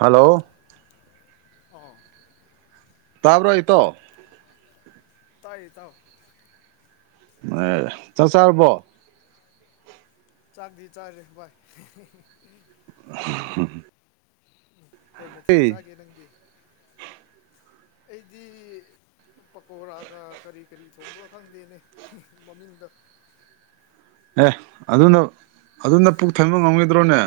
hello ꯑ ꯇꯕ ꯑꯩꯇꯣ ꯇꯥꯏ ꯇꯥꯎ ꯃ ꯆꯆꯥꯔꯔꯕꯣ ꯆꯥꯛꯗꯤ ꯆꯥꯔꯦ ꯚꯏ ꯍꯝ ꯎ ꯀꯩ ꯃꯊꯦꯜ ꯆꯥꯒꯦ ꯅꯪꯗꯤ [unintelligible] ꯑꯩꯗꯤ ꯄꯀꯣꯔꯥꯒ ꯀꯔꯤ ꯀꯔꯤ ꯊꯣꯡꯕ꯭ꯔꯥ ꯈꯪꯗꯦꯅꯦ ꯃꯃꯤꯡꯗ ꯑꯦ ꯑꯗꯨꯅ ꯑꯗꯨꯅ ꯄꯨꯛ ꯊꯟꯕ ꯉꯝꯈꯤꯗ꯭ꯔꯣꯅꯦ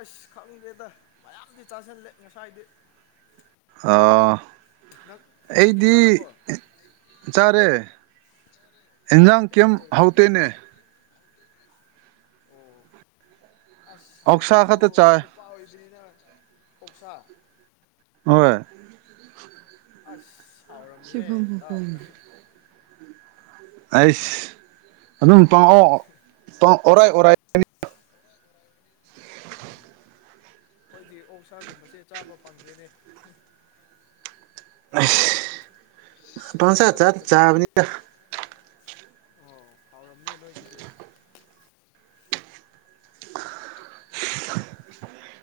ꯑꯁ ꯈꯪꯗꯦꯗ ꯃꯌꯥꯝꯗꯤ ꯆꯥꯥꯁꯜꯂꯦ ꯉꯁꯥꯏꯗꯤ ꯑ ꯅꯪ ꯅꯪꯗꯤ ꯑꯩꯗꯤ ꯆꯥꯔꯕꯣ ꯆꯥꯔꯦ ꯑꯦꯟꯖꯥꯡ ꯀꯩ ꯀꯦꯝ ꯃꯊꯦꯜ ꯆꯥꯒꯦ ꯍꯥꯎꯇꯅꯦ ꯑꯣ ꯑꯁ ꯑꯣꯛꯁꯥ ꯍꯥꯎꯗ꯭ꯔꯁꯨ ꯈꯛꯇ ꯆꯥꯏ ꯅꯨꯄꯥ ꯑꯣꯏꯕꯅꯤꯅ ꯑꯣꯛꯁꯥ ꯍꯣꯏ ꯑ ꯁꯤꯕꯨꯝ ꯐꯐꯝꯅꯤ ꯑꯩꯁ ꯑꯗꯨꯝ ꯄꯥꯡꯑꯣ ꯑꯣꯔꯥꯏ ꯑꯣꯔꯥꯏ [unintelligible] ꯑꯩꯣꯏꯗꯤ ꯑꯣꯛꯁꯥꯒꯨꯝꯕꯁꯦ ꯆꯥꯕ ꯐꯪꯗꯦꯅꯦ ꯄꯪꯁꯥꯠ ꯌꯨꯝꯗ ꯆꯥ ꯂꯩꯇꯕꯒꯤ ꯆꯥꯕꯅꯤ ꯇ ꯑꯣ ꯍꯥꯎꯔꯝꯅꯦ ꯅꯣꯏꯒꯤꯗꯤ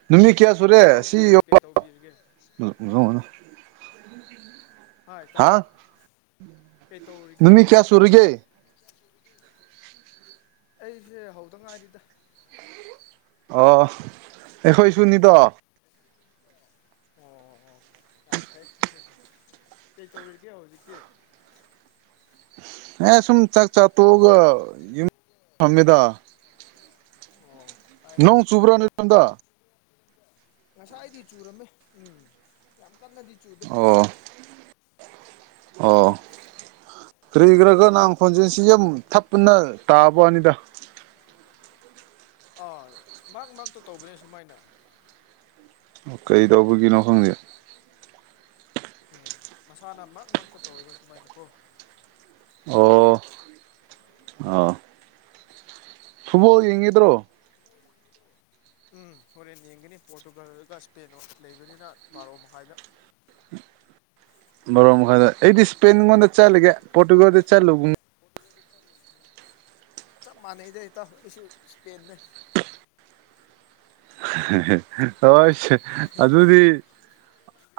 ꯅꯨꯃꯤꯠ ꯀꯌꯥ ꯁꯨꯔꯦ ꯏꯇꯥꯎꯗꯤ ꯁꯤ ꯌ ꯍꯧꯖꯤꯛ ꯀꯩ ꯇꯧꯕꯤꯔꯤꯒꯦ ꯑ ꯇ ꯑꯩ ꯇꯣꯒꯦ ꯅꯨꯃꯤꯠ ꯀꯌꯥ ꯍꯧꯖꯤꯛꯇꯦ ꯁꯨꯔꯒꯦ ꯑꯩꯁꯦ ꯍꯧꯗ ꯉꯥꯏꯔꯤꯗ ꯑ ꯑꯦꯈꯣꯏꯁꯨ ꯅ ꯇ ꯑꯣ ꯑꯣ [unintelligible] ꯌꯥꯝ ꯐꯩ ꯀꯩ ꯇꯧꯔꯤꯒꯦ ꯍꯧꯖꯤꯛꯇꯤ ꯑꯦ ꯁꯨꯝ ꯆꯥꯛ ꯆꯥ ꯇꯣꯛꯑꯒ ꯌꯨꯝ ꯐꯝꯃꯤꯗ ꯑꯣ ꯐꯔꯦ ꯅꯣꯡ ꯐꯔꯦ ꯆꯨꯕ꯭ꯔꯥꯅꯤꯗ ꯉꯁꯥꯏꯗꯤ ꯆꯨꯔꯝꯃꯦ ꯎꯝ ꯌꯥꯝ ꯀꯟꯅꯗꯤ ꯆꯨꯗꯦ ꯑꯣ ꯑꯣ ꯔꯔꯤꯒ꯭ꯔꯒꯅ ꯑꯪ ꯅꯣꯏꯒꯤꯗꯤ ꯈꯣꯟꯖꯁꯤ ꯌꯥꯝ ꯊꯞ ꯄꯨꯅ ꯇꯥꯕꯅꯤꯗ ꯑꯥ ꯃ ꯉꯛꯇ ꯇꯧꯕꯅꯦ ꯁꯨꯃꯥꯏꯅ ꯑꯣ ꯀꯩ ꯇꯧꯕꯒꯤꯅꯣ ꯈꯪꯗꯦ ꯎꯝ ꯃꯁꯥꯅ ꯃꯔꯛ ꯃꯔꯛꯇ ꯇꯧꯔꯤꯕ ꯁꯨꯃꯥꯏꯅꯀꯣ ꯑꯣ ꯐꯨꯕꯣꯜ ꯌꯦꯉꯗ꯭ꯔꯣ ꯎꯝ ꯍꯣꯔꯦꯟ ꯌꯦꯡꯒꯅꯤ ꯄꯣꯔꯇꯨꯒꯥꯜꯒ ꯏꯁꯄꯦꯟ ꯂꯩꯕꯅꯤꯅ ꯕꯥꯔꯣ ꯃꯈꯥꯏꯗ [unintelligible] ꯕꯣꯔꯣ ꯃꯈꯥꯏꯗ ꯑꯩꯗꯤ ꯏꯁꯄꯦꯟꯉꯣꯟꯗ ꯆꯠꯂꯒꯦ ꯄꯣꯔꯇꯨꯒꯥꯜꯗ ꯆꯠꯂꯨꯒꯨꯝ ꯆꯞ ꯃꯥꯟꯅꯩꯗ ꯏ ꯇꯥꯎ ꯑꯩꯁꯨ ꯏꯁꯄꯦꯟꯅꯦ ꯍꯣꯏ ꯑꯗꯨꯗꯤ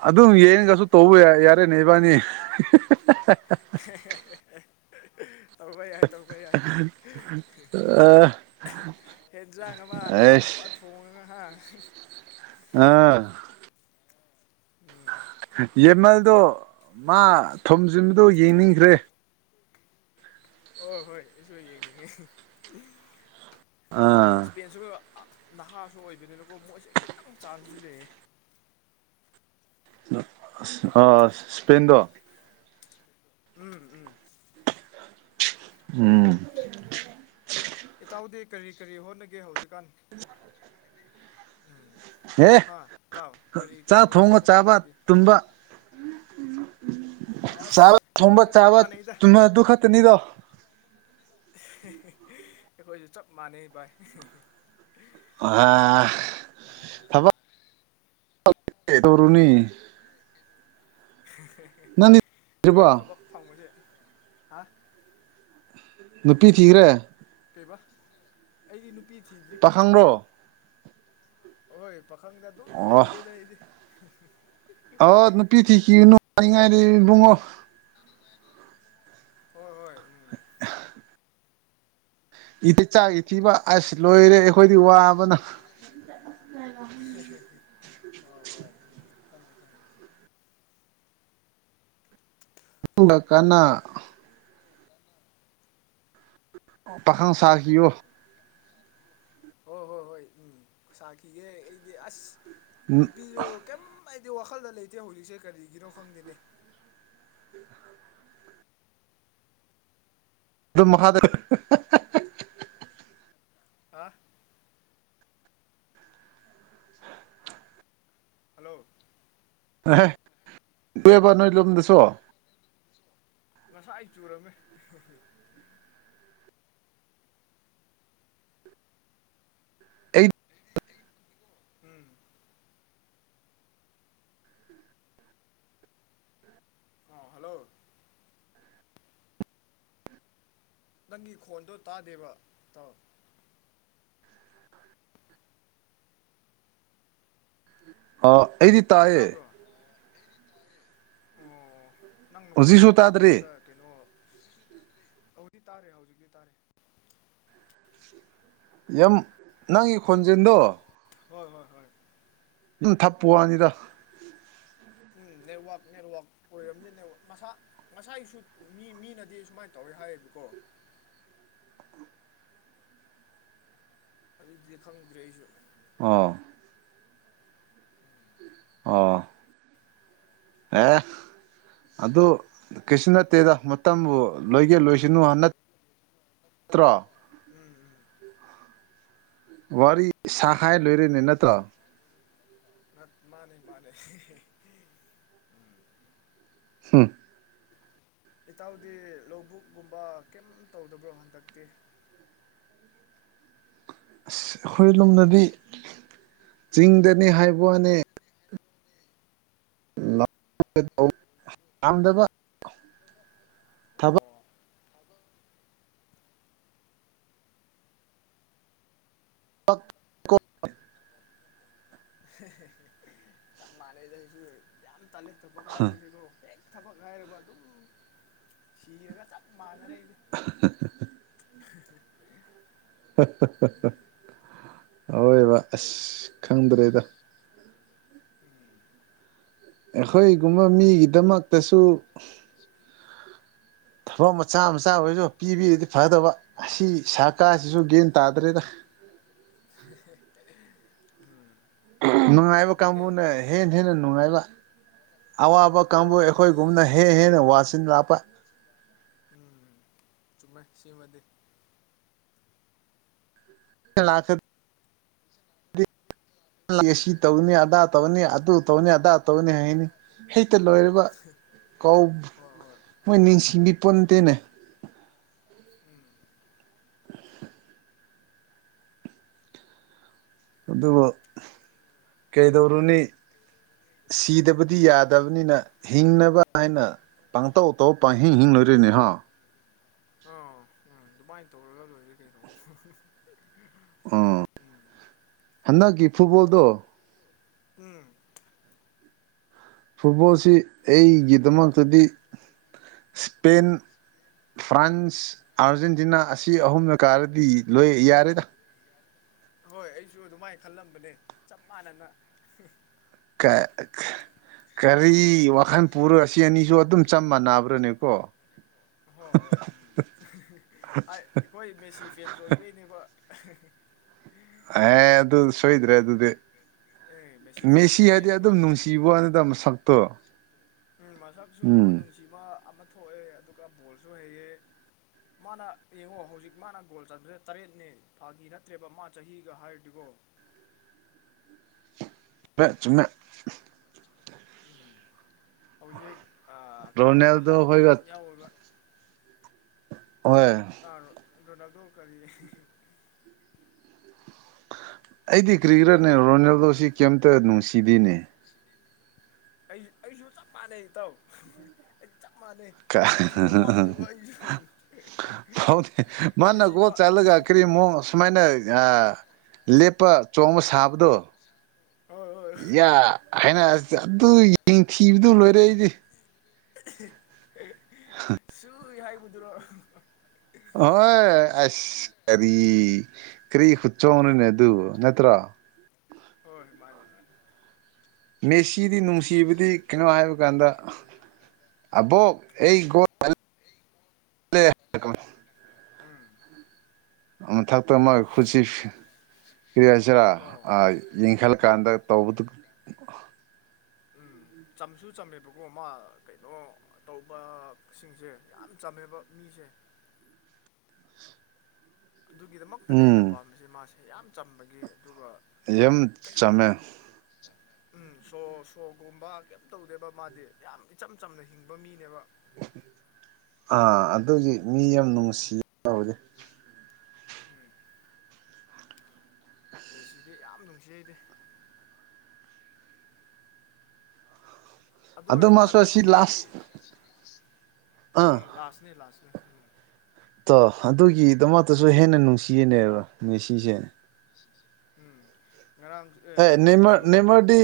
ꯑꯗꯨꯝ ꯌꯦꯡꯒꯁꯨ ꯇꯧꯕ ꯌꯥ ꯑꯩ ꯅꯕꯥꯅꯤ [unintelligible] ꯇꯧꯕ ꯌꯥꯏ ꯑ ꯍꯦꯟꯖꯥꯡ ꯑꯃ ꯑꯍꯥꯎꯕ ꯊꯣꯡꯉꯒꯍꯥꯡ ꯑꯥ ꯎꯝ ꯌꯦꯃꯜꯗꯣ ꯃꯥ ꯊꯣꯝꯖꯤꯟꯕꯗꯣ ꯌꯦꯡꯅꯤꯡꯈ꯭ꯔꯦ ꯑꯣ ꯍꯣꯏꯁꯨ ꯌꯦꯅꯤ ꯑꯥ ꯅꯍꯥꯁꯨ ꯑꯣꯏꯕꯅꯤꯅꯀꯣ ꯃꯣꯏꯁꯦ ꯈꯤꯇꯪ ꯆꯥꯟꯁꯗꯤ ꯂꯩꯑꯦ ꯁꯄꯦꯟꯗ ꯎꯝ ꯎꯝ ꯎꯝ ꯏꯇꯥꯎꯗꯦ ꯀꯔꯤ ꯀꯔꯤ ꯍꯣꯠꯅꯒꯦ ꯍꯧꯖꯤꯛꯀꯥꯟ ꯎꯝ ꯑꯦ ꯍꯥꯥ ꯇꯥꯎ ꯀꯔꯤ ꯆꯥꯛ ꯀꯔꯤ ꯊꯣꯡꯉ ꯍꯣꯠꯅꯒꯦ ꯆꯥꯕ ꯅꯪꯗꯤ ꯇꯨꯝꯕ ꯆꯥꯕ ꯑꯁ ꯊꯣꯡꯕ ꯑꯩꯈꯣꯏꯁꯨ ꯆꯞ ꯆꯥꯕ ꯃꯥꯟꯅꯩꯗ ꯆꯨꯝꯕ ꯑꯗꯨ ꯈꯛꯇꯅꯤꯗꯣ ꯑꯩꯈꯣꯏꯁꯨ ꯆꯞ ꯃꯥꯟꯅꯩ ꯚꯥꯏ ꯑ ꯐꯕ ꯇꯔꯨꯅꯤ ꯍꯣꯏ ꯊꯤꯔꯕꯣ ꯊꯕꯛ ꯐꯪꯕꯁꯦ ꯍꯥ ꯅꯨꯄꯤ ꯊꯤꯈ꯭ꯔꯦ ꯀꯩꯕꯥ ꯑꯩꯗꯤ ꯅꯨꯄꯤ ꯊꯤꯗ꯭ꯔꯤ ꯄꯥꯈꯪꯔꯣ ꯍꯣꯏ ꯄꯥꯈꯪꯗ ꯑꯗꯨꯝ ꯂꯩꯔꯒꯦꯗ ꯑꯩꯗꯤ ꯑ ꯅꯨꯄꯤ ꯊꯤ ꯀ ꯅꯨꯅꯨꯡꯉꯅꯤꯡꯉꯥꯏꯗꯤ ꯨꯡꯉꯣ ꯍꯣꯏ ꯍꯣꯏ ꯎꯝ [unintelligible] ꯏꯗꯤ ꯆꯥꯛ ꯏ ꯊꯤꯕ ꯑꯁ ꯂꯣꯏꯔꯦ ꯑꯩꯈꯣꯏꯗꯤ ꯋꯥꯕꯅ ꯍ ꯍ ꯎꯝ ꯐꯉꯦ ꯊꯉꯦ ꯏꯕꯀ ꯄꯥꯈꯟ ꯁꯥꯀꯤꯣ ꯍꯣꯏ ꯍꯣꯏ ꯍꯣꯏ ꯎꯝ ꯁꯥꯈꯤꯒꯦ ꯑꯩꯗꯤ ꯑꯁ ꯅꯨꯄꯤꯁꯨꯣ ꯀꯩꯝ ꯍꯥꯏꯗꯤ ꯋꯥꯈꯜꯗ ꯂꯩꯇꯦ ꯍꯧꯖꯤꯛꯁꯦ ꯀꯔꯤꯒꯤꯅꯣ ꯈꯪꯗꯦꯅꯦ ꯑꯗꯨꯗꯨ ꯃꯍꯥꯗꯦꯕ ꯑ ꯍꯜꯂꯣ ꯑꯏꯕ ꯅꯣꯏ ꯂꯣꯝꯗꯁꯨ ꯉꯁꯥꯏ ꯑꯩ ꯆꯨꯔꯝꯃꯦ ꯑꯩ ꯎꯝ ꯑ ꯍꯜꯂꯣ ꯅꯪꯒꯤ ꯈꯣꯟꯗꯣ ꯇꯥꯗꯦꯕ ꯇꯥꯎ ꯑ ꯑꯩꯗꯤ ꯇꯥꯏꯌꯦ ꯇꯥꯕ꯭ꯔꯣ ꯑꯣ ꯅꯪ ꯅꯈꯣꯟꯗꯣ ꯍꯧꯖꯤꯛꯁꯨ ꯃꯔꯛ ꯇꯥꯗ꯭ꯔꯤ ꯃꯔꯛꯇ ꯀꯩꯅꯣ ꯍꯧꯖꯤꯛ ꯇꯥꯔꯦ ꯍꯧꯖꯤꯛꯇꯤ ꯇꯥꯔꯦ ꯌꯥꯝ ꯅꯪꯒꯤ ꯈꯣꯟꯖꯦꯜꯗꯣ ꯍꯣꯏ ꯍꯣꯏ ꯍꯣꯏ ꯎ ꯊꯞꯄ ꯋꯥꯅꯤꯗ ꯎꯝ ꯅꯦꯠꯋꯥꯛ ꯅꯦꯠꯋꯥꯛ ꯑꯣꯏꯔꯕꯅꯤ ꯅ ꯃꯁꯥ ꯃꯁꯥꯏꯁꯨ ꯃꯤ ꯃꯤꯅꯗꯤ ꯁꯨꯃꯥꯏꯅ ꯇꯧꯋꯦ ꯍꯥꯏꯌꯦꯕꯀꯣ ꯎꯝ ꯑꯗꯨꯗꯤ ꯈꯪꯗ꯭ꯔꯦ ꯑꯩꯁꯨ ꯑ ꯑꯣ [unintelligible] ꯑꯗꯨ ꯀꯩꯁꯨ ꯅꯠꯇꯦꯗ ꯃꯇꯝꯕꯨ ꯂꯣꯏꯒꯦ ꯂꯣꯏꯁꯅꯨ ꯅ ꯀꯇ꯭ꯔꯥ ꯎꯝ ꯎꯝ ꯋꯥꯔꯤ ꯁꯍꯥꯏ ꯂꯣꯏꯔꯦꯅꯦ ꯅꯠꯇ꯭ꯔ ꯃꯥꯅꯦ ꯃꯥꯅꯦ ꯍꯝ ꯏꯇꯥꯎꯗꯤ ꯂꯧꯕꯨꯛ ꯨꯝꯕ ꯀꯩꯝ ꯇꯧꯗꯕ꯭ꯔꯣ ꯍꯟꯗꯛꯇꯤ ꯑꯁ ꯑꯩꯈꯣꯏ ꯂꯣꯝꯗꯗꯤ ꯆꯤꯡꯗꯅꯤ ꯍꯥꯏꯕꯅꯦ ꯌꯥꯝꯗꯕ ꯊꯕꯛ ꯑꯣ [inaudible] [unintelligible] ꯇꯂꯦ ꯊ ꯄꯕꯥꯥꯏꯒꯁꯦꯒꯣ ꯍꯦꯛ ꯊꯕꯛ ꯉꯥꯏꯔꯕ ꯑꯗꯨꯝ ꯁꯤꯔꯒ ꯆꯞ ꯃꯥꯟꯅꯔꯦꯗꯤ [unintelligible] ꯍꯣꯏ ꯕ ꯑꯁ ꯈꯪꯗ꯭ꯔꯦꯗ ꯎꯝ ꯑꯩꯈꯣꯏꯒꯨꯝꯕ ꯃꯤꯒꯤꯗꯃꯛꯇꯁꯨ [unintelligible] ꯊꯕꯛ ꯃꯆꯥ ꯃꯆꯥ ꯑꯣꯏꯔꯁꯨ ꯄꯤꯕꯤꯔꯗꯤ ꯐꯗꯧꯕ ꯑꯁꯤ ꯁꯔꯀꯥꯔꯁꯤꯁꯨ ꯒ꯭ꯌꯥꯟ ꯇꯥꯗ꯭ꯔꯦꯗ [unintelligible] [unintelligible] ꯅꯨꯡꯉꯥꯏꯕ ꯑꯗꯨꯅꯦ ꯀꯥꯡꯕꯨꯅ ꯍꯦꯟꯅ ꯍꯦꯟꯅ ꯅꯨꯡꯉꯥꯏꯕ ꯑꯋꯥꯕ ꯎꯝ ꯀꯥꯡꯕꯨ ꯑꯋꯥꯕ ꯃꯤ ꯑꯩꯈꯣꯏꯒꯨꯝꯅ ꯍꯦ ꯍꯦꯟꯅ ꯎꯝ ꯋꯥꯁꯤ ꯎꯝ ꯂꯥꯞꯄ ꯎꯝ ꯆꯨꯝꯃꯦ ꯁꯤꯃꯗꯤ ꯂꯥꯁ ꯁꯤ ꯇꯧꯅꯤ ꯑꯗꯥ ꯇꯧꯅꯤ ꯑꯗꯨ ꯇꯧꯅꯤ ꯑꯗꯥ ꯇꯧꯅꯤ ꯍꯥꯏꯅꯤ ꯍꯩꯇ ꯂꯣꯏꯔꯕ ꯀꯧ ꯍꯣꯏ ꯍꯣꯏ ꯃꯣꯏ ꯅꯤꯡꯁꯤꯡ ꯕꯤꯄꯠꯇꯦꯅꯦ ꯎꯝ [unintelligible] ꯑꯗꯨꯒ ꯀꯩꯗꯧꯔꯨꯅꯤ ꯁꯤꯗꯕꯗꯤ ꯌꯥꯗꯕꯅꯤꯅ ꯍꯤꯡꯅꯕ ꯍꯥꯏꯅ ꯄꯥꯡꯇꯧ ꯇꯧ ꯄꯥꯡꯍꯤꯡ ꯍꯤꯡ ꯂꯣꯏꯔꯦꯅꯦ ꯍꯥ ꯑ ꯎꯝ ꯑꯗꯨꯃꯏ ꯇꯧꯔꯒ ꯂꯣꯏꫪ‌ꯦ ꯀꯩꯅꫭ ꯑ ꯍꯟꯗꯛꯀꯤ ꯐꯨꯠꯕꯣꯜꯗꯣ ꯎꯝ ꯐꯨꯠꯕꯣꯜꯁꯤ ꯑꯩꯒꯤꯗꯃꯛꯇꯗꯤ ꯏꯁꯄꯦꯟ ꯐ꯭ꯔꯥꯟꯁ ꯑꯥꯔꯖꯦꯟꯇꯤꯅꯥ ꯑꯁꯤ ꯑꯍꯨꯝꯅ ꯀꯥꯔꯗꯤ ꯂꯣꯏ ꯌꯥꯔꯦꯗ ꯍꯣꯏ ꯑꯩꯁꯨ ꯑꯗꯨꯃꯥꯏꯅ ꯈꯜꯂꯝꯕꯅꯦ ꯆꯞ ꯃꯥꯟꯅꯅ ꯀ ꯀꯔꯤ ꯋꯥꯈꯜ ꯄꯨꯔ ꯁꯤ ꯑꯅꯤꯁꯨ ꯑꯗꯨꯝ ꯆꯞ ꯃꯥꯟꯅꯕ꯭ꯔꯅꯦꯀꯣ ꯍꯣꯏ ꯍꯣꯏ ꯎꯝ ꯑꯩꯈꯣꯏ ꯃꯦꯁꯤ ꯐꯦꯟꯁ ꯑꯣꯏꯕꯩꯅꯦꯕ [unintelligible] ꯑ ꯑꯗꯨ ꯁꯣꯏꯗ꯭ꯔꯦ ꯑꯗꯨ ꯑꯗꯨꯗꯤ ꯑꯦ ꯐꯦꯟꯁ ꯃꯦꯁꯤ ꯍꯥꯏꯗꯤ ꯑꯣꯏꯕꯩꯅꯦꯕ ꯑꯗꯨꯝ ꯑꯩꯈꯣꯏ ꯅꯨꯡꯁꯤꯕ ꯖꯥꯅꯤꯗ ꯃꯁꯛꯇꯣ ꯎꯝ ꯃꯁꯛꯁꯨ ꯎꯝ ꯅꯨꯡꯁꯤꯕ ꯑꯃ ꯊꯣꯛꯑꯦ ꯑꯗꯨꯒ ꯕꯣꯜꯁꯨ ꯍꯩꯌꯦ ꯃꯥꯅ ꯌꯦꯡꯉꯣ ꯍꯧꯖꯤꯛ ꯃꯥꯅ ꯒꯣꯜ ꯆꯟꯗꯦ ꯇꯔꯦꯠꯅꯦ ꯐꯥꯒꯤ ꯅꯠꯇ꯭ꯔꯦꯕ ꯃꯥ ꯆꯍꯤꯒ ꯍꯥꯏꯔꯗꯤꯒꯣ [unintelligible] ꯆꯨ ꯆꯨꯝ‌ꯦ ꯎꯝ ꯍꯧꯖꯤꯛ ꯑ ꯀꯩꯅꯣ ꯑꯍꯟ ꯔꯣꯅꯦꯜꯗꯣ ꯃꯌꯥꯝ ꯍꯣꯏꯒ ꯌꯥꯎꯋ‌ꯦꯕ ꯍꯣꯏ ꯔꫭꯅꯜꯗꫭ ꯀꯔꯤ ꯑꯩꯗꯤ ꯀ꯭ꯔꯤꯒ꯭ꯔꯅꯦ ꯔꯣꯅꯥꯜꯗꯣꯁꯤ ꯀꯩꯝꯇ ꯅꯨꯡꯁꯤꯗꯤꯅꯦ ꯑꯩꯁꯨ ꯑꯩꯁꯨ ꯆꯞ ꯃꯥꯟꯅꯩ ꯏꯇꯥꯎ ꯆꯞ ꯃꯥꯟꯅꯩ ꯅꯨꯡꯁꯤꯕ ꯐꯥꯎꯗꯦꯕ ꯑꯩꯁꯨ ꯃ‌ꯦꯁꯤꯄꯥꯠ ꯑꯒ ꯀ꯭ꯔꯤ ꯃꫭꯡ ꯁꯨꯃꯥꯏꯅ ꯑ ꯂꯦꯞꯄ ꯆꯣꯡꯕ ꯁꯥꯕꯗꯣ ꯍꯣꯏ ꯍꯣꯏ ꯌꯥ ꯍꯥꯏꯅ ꯑꯗꯨ ꯌꯦꯡ ꯊꯤꯕꯗꯨ ꯂꯣꯏꯔꯦ ꯑꯩꯗꯤ ꯁꯨꯏ ꯍꯥꯏꯕꯗꯨꯔꯣ ꯍꯣꯏ ꯑꯁ ꯀꯔꯤ ꯀꯔꯤ ꯈꯨꯠꯆꯣꯡꯅꫭꯅꯦ ꯑꯗꯨ ꯅꯠꯇ꯭ꯔꯣ ꯍꯣꯏ ꯃꯥꯅꯤ ꯃꯥꯅꯤ ꯃꯦꯁꯤꯗꯤ ꯅꯨꯡꯁꯤꯕꯗꯤ ꯀꯩꯅꯣ ꯍꯥꯏꯕ ꯀꯥꯟꯗ ꯑꯕꯣꯛ ꯑꯩ ꯒꫭꯜ ꯆꯜ ꯂ‌ꯦ ꯂ‌ꯦ ꯍꯥꯏꯀꫭ ꯎꯝ ꯑ ꯃꯊꯛꯇ ꯃ ꯈꯨꯠꯁꯤ ꯀ ꯍꯥꯏꯁꯤꯔꯥ ꯑꯣ ꯃꯥ ꯌꯦꯡꯈꯂꯀꯥꯟꯗ ꯇꯧꯕꯗꯨ ꯎꯝ ꯆꯝꯁꯨ ꯆꯝꯃꯦꯕꯀꯣ ꯃꯥ ꯀꯩꯅꯣ ꯇꯧꯕ ꯁꯤꯡꯁꯦ ꯌꯥꯝ ꯆꯝꯃꯦꯕ ꯃꯤꯁ [unintelligible] [unintelligible] ꯑꯗꯨꯒꯤꯗꯃꯛꯇꯅꯦ ꯑꯩꯅ ꯎꯝ ꯄꯥꯝꯃꯤꯁꯦ ꯃꯥꯁꯦ ꯌꯥꯝ ꯆꯝꯕꯒꯤ ꯑꯗꯨꯒ ꯌꯥꯝꯦꯝ ꯀꯩꯝ ꯆꯃꯦ ꯎꯝ ꯁꯣ ꯁꯣꯒꯨꯝꯕ ꯀꯩꯝ ꯇꯧꯗꯦꯕ ꯃꯥꯗꯤ ꯌꯥꯝ ꯏꯆꯝ ꯆꯝꯅ ꯍꯤꯡꯕ ꯃꯤꯅꯦꯕ ꯑꯥ ꯑꯗꯨꯗꯤ ꯃꯤ ꯌꯥꯝ ꯅꯨꯡꯁꯤ ꯇꯦ ꯎꯝ ꯑꯦ ꯁꯤꯗꯤ ꯌꯥꯝ ꯅꯨꯡꯁꯤꯩꯗ ꯑꯗꯨ ꯑꯣꯏꯔꯁꯨ ꯃꯥꯁꯨ ꯑꯁꯤ ꯍꯟꯗꯛꯇꯤ ꯑꯩ ꯂꯥꯁ ꯎꯝ ꯑꯥ ꯂꯥꯁꯅꯦ ꯂꯥꯁꯅꯦ ꯎꯝ ꯇꯣ ꯑꯗꯨꯒꯤꯗꯃꯛꯇꯁꯨ ꯍꯦꯟꯅ ꯅꯨꯡꯁꯤꯅꯦꯔꯣ ꯉꯁꯤꯁꯦꯅꯦ ꯎꯝ ꯉꯔꯥꯡ ꯑꯦ ꯅꯃ ꯉꯁꯤꯁꯨ ꯅꯦꯃꯗꯤ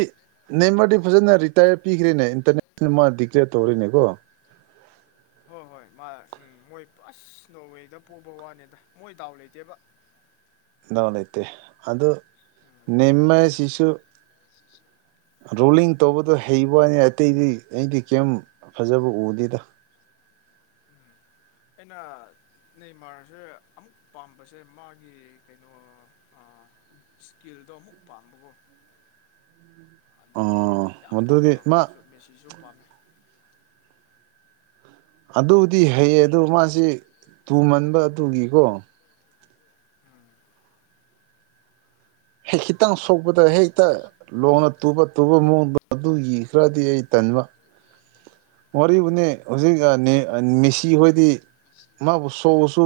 ꯅꯦꯃꯗꯤ ꯐꯖꯅ ꯔꯤꯇꯥꯌꯔ ꯄꯤꯈ꯭ꯔꯦꯅꯦ ꯏꯟꯇꯔꯅꯦꯁꯅꯦꯜ ꯃꯥ ꯗꯤꯀ꯭ꯂꯦꯌꯔ ꯇꯧꯔꯤꯅꯦ ꯀꯣ ꯍꯣꯏ ꯍꯣꯏ [unintelligible] ꯃꯥ ꯎꯝ ꯃꯣꯏ ꯐꯁ ꯅꯣꯔꯋꯦꯗ ꯄꯣꯛꯕ ꯋꯥꯅꯦꯗ ꯃꯣꯏ ꯗꯥꯎ ꯂꯩꯇꯦꯕ ꯅꯧꯎ ꯂꯩꯩꯇꯩ ꯑꯗ ꯎꯝ ꯅꯦꯝꯃ ꯁꯤꯁꯨꯨ ꯔꯣꯂꯤꯡ ꯇꯧꯕꯗꯣ ꯍꯩꯕꯅꯤ ꯑꯇꯩꯗꯤ ꯑꯩꯗꯤ ꯀꯩꯝ ꯐꯖꯕ ꯎꯗꯦꯗ ꯎꯝ ꯑꯩꯅ ꯅꯦꯃꯥꯔꯁꯦ ꯑꯃꯨꯛ ꯄꯥꯝꯕꯁꯦ ꯃꯥꯒꯤ ꯀꯩꯅꯣ ꯏꯁꯀꯤꯜꯗꯣ ꯑꯃꯨꯛ ꯄꯥꯡꯕꯕꯨꯣ ꯎꯝ ꯑꯗꯨꯒꯤ ꯌꯥꯝ ꯄꯥꯝꯃꯦꯕ ꯃꯥꯁꯨ ꯃꯦꯁꯤꯁꯨ ꯄꯥꯝꯃꯦ ꯑꯗꯨꯕꯨꯗꯤ ꯍꯩꯌꯦ ꯑꯗꯨ ꯃꯥꯁꯤ ꯇꯨꯃꯟꯕ ꯇꯨꯒꯤꯀꯣ ꯎꯝ ꯍꯦꯛ ꯈꯤꯇꯪ ꯁꯣꯛꯄꯗ ꯍꯦꯛꯇ ꯂꯣꯡꯅ ꯇꯨꯕ ꯇꯨꯕ ꯃꯑꯣꯡꯗ ꯑꯗꯨ ꯏꯈ꯭ꯔꯗꯤ ꯑꯩ ꯇꯟꯕ ꯎꯝ ꯋꯥꯔꯤꯔꯤꯕꯅꯤ ꯍꯧꯖꯤꯛ ꯃꯤꯦꯁꯤ ꯍꯣꯏꯗꯤ ꯃꯥꯕꯨ ꯁꯧꯁꯨ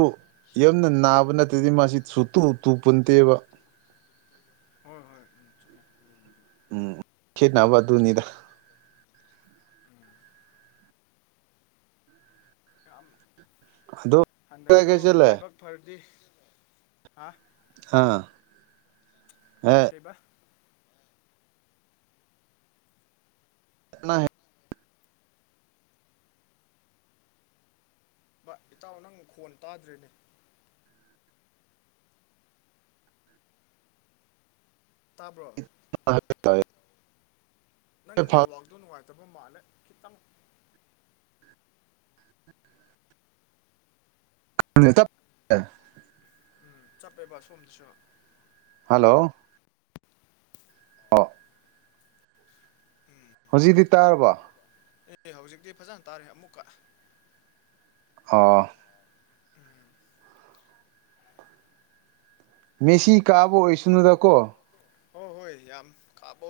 ꯌꯥꯝꯅ ꯅꯥꯕ ꯅꯠꯇ꯭ꯔꯗꯤ ꯃꯥꯁꯤꯨ ꯇꯨ ꯄꯨꯟꯗꯦꯕ ꯍꯣꯏ ꯍꯣꯏ ꯆꯨꯝꯃꯦ ꯑꯗꯨꯕꯨꯗꯤ ꯎꯝ ꯈꯦꯠꯅꯕ ꯑꯗꯨꯅꯤꯗ ꯎꯝ ꯌꯥꯝ ꯑꯗꯣ ꯀꯥꯏ ꯍꯟꯗꯛꯁꯨ ꯀꯥꯏ ꯆꯠꯂꯦ ꯂꯥꯏꯕꯛ ꯐꯔꯗꯤ ꯍꯥ ꯍꯥꯥ ꯀ ꯀꯩꯕ ꯀꯅꯥ ꯍꯥꯏ ꯚ ꯏꯇꯥꯎ ꯅꯪ ꯈꯣꯟ ꯇꯥꯗ꯭ꯔꯤꯅꯦ ꯇꯔꯕ ꯇ ꯅꯪ ꯅꯦꯠꯋꯥꯛꯗꯣ ꯅꯨꯡꯉꯥꯏꯇꯕ ꯃꯥꯜꯂꯦ ꯈꯤꯇꯪ [unintelligible] ꯎꯝ ꯆꯞꯄꯦꯕ ꯁꯣꯝꯗꯁꯨ ꯍꯜꯂꯣ ꯑ ꯎꯝ ꯁꯤꯖꯤꯗꯤ ꯇꯥꯔꯕ ꯑꯦ ꯍꯧꯖꯤꯛꯇꯤ ꯐꯖꯅ ꯇꯥꯔꯦ ꯑꯃꯨꯛꯀ ꯑ ꯎꯝ ꯃꯦꯁꯤ ꯀꯥꯕꯨꯣ ꯑꯣꯏ ꯁꯅꯨꯗ ꯀꯣ ꯑꯣ ꯍꯣꯏ ꯌꯥꯝ ꯀꯥꯕꯁ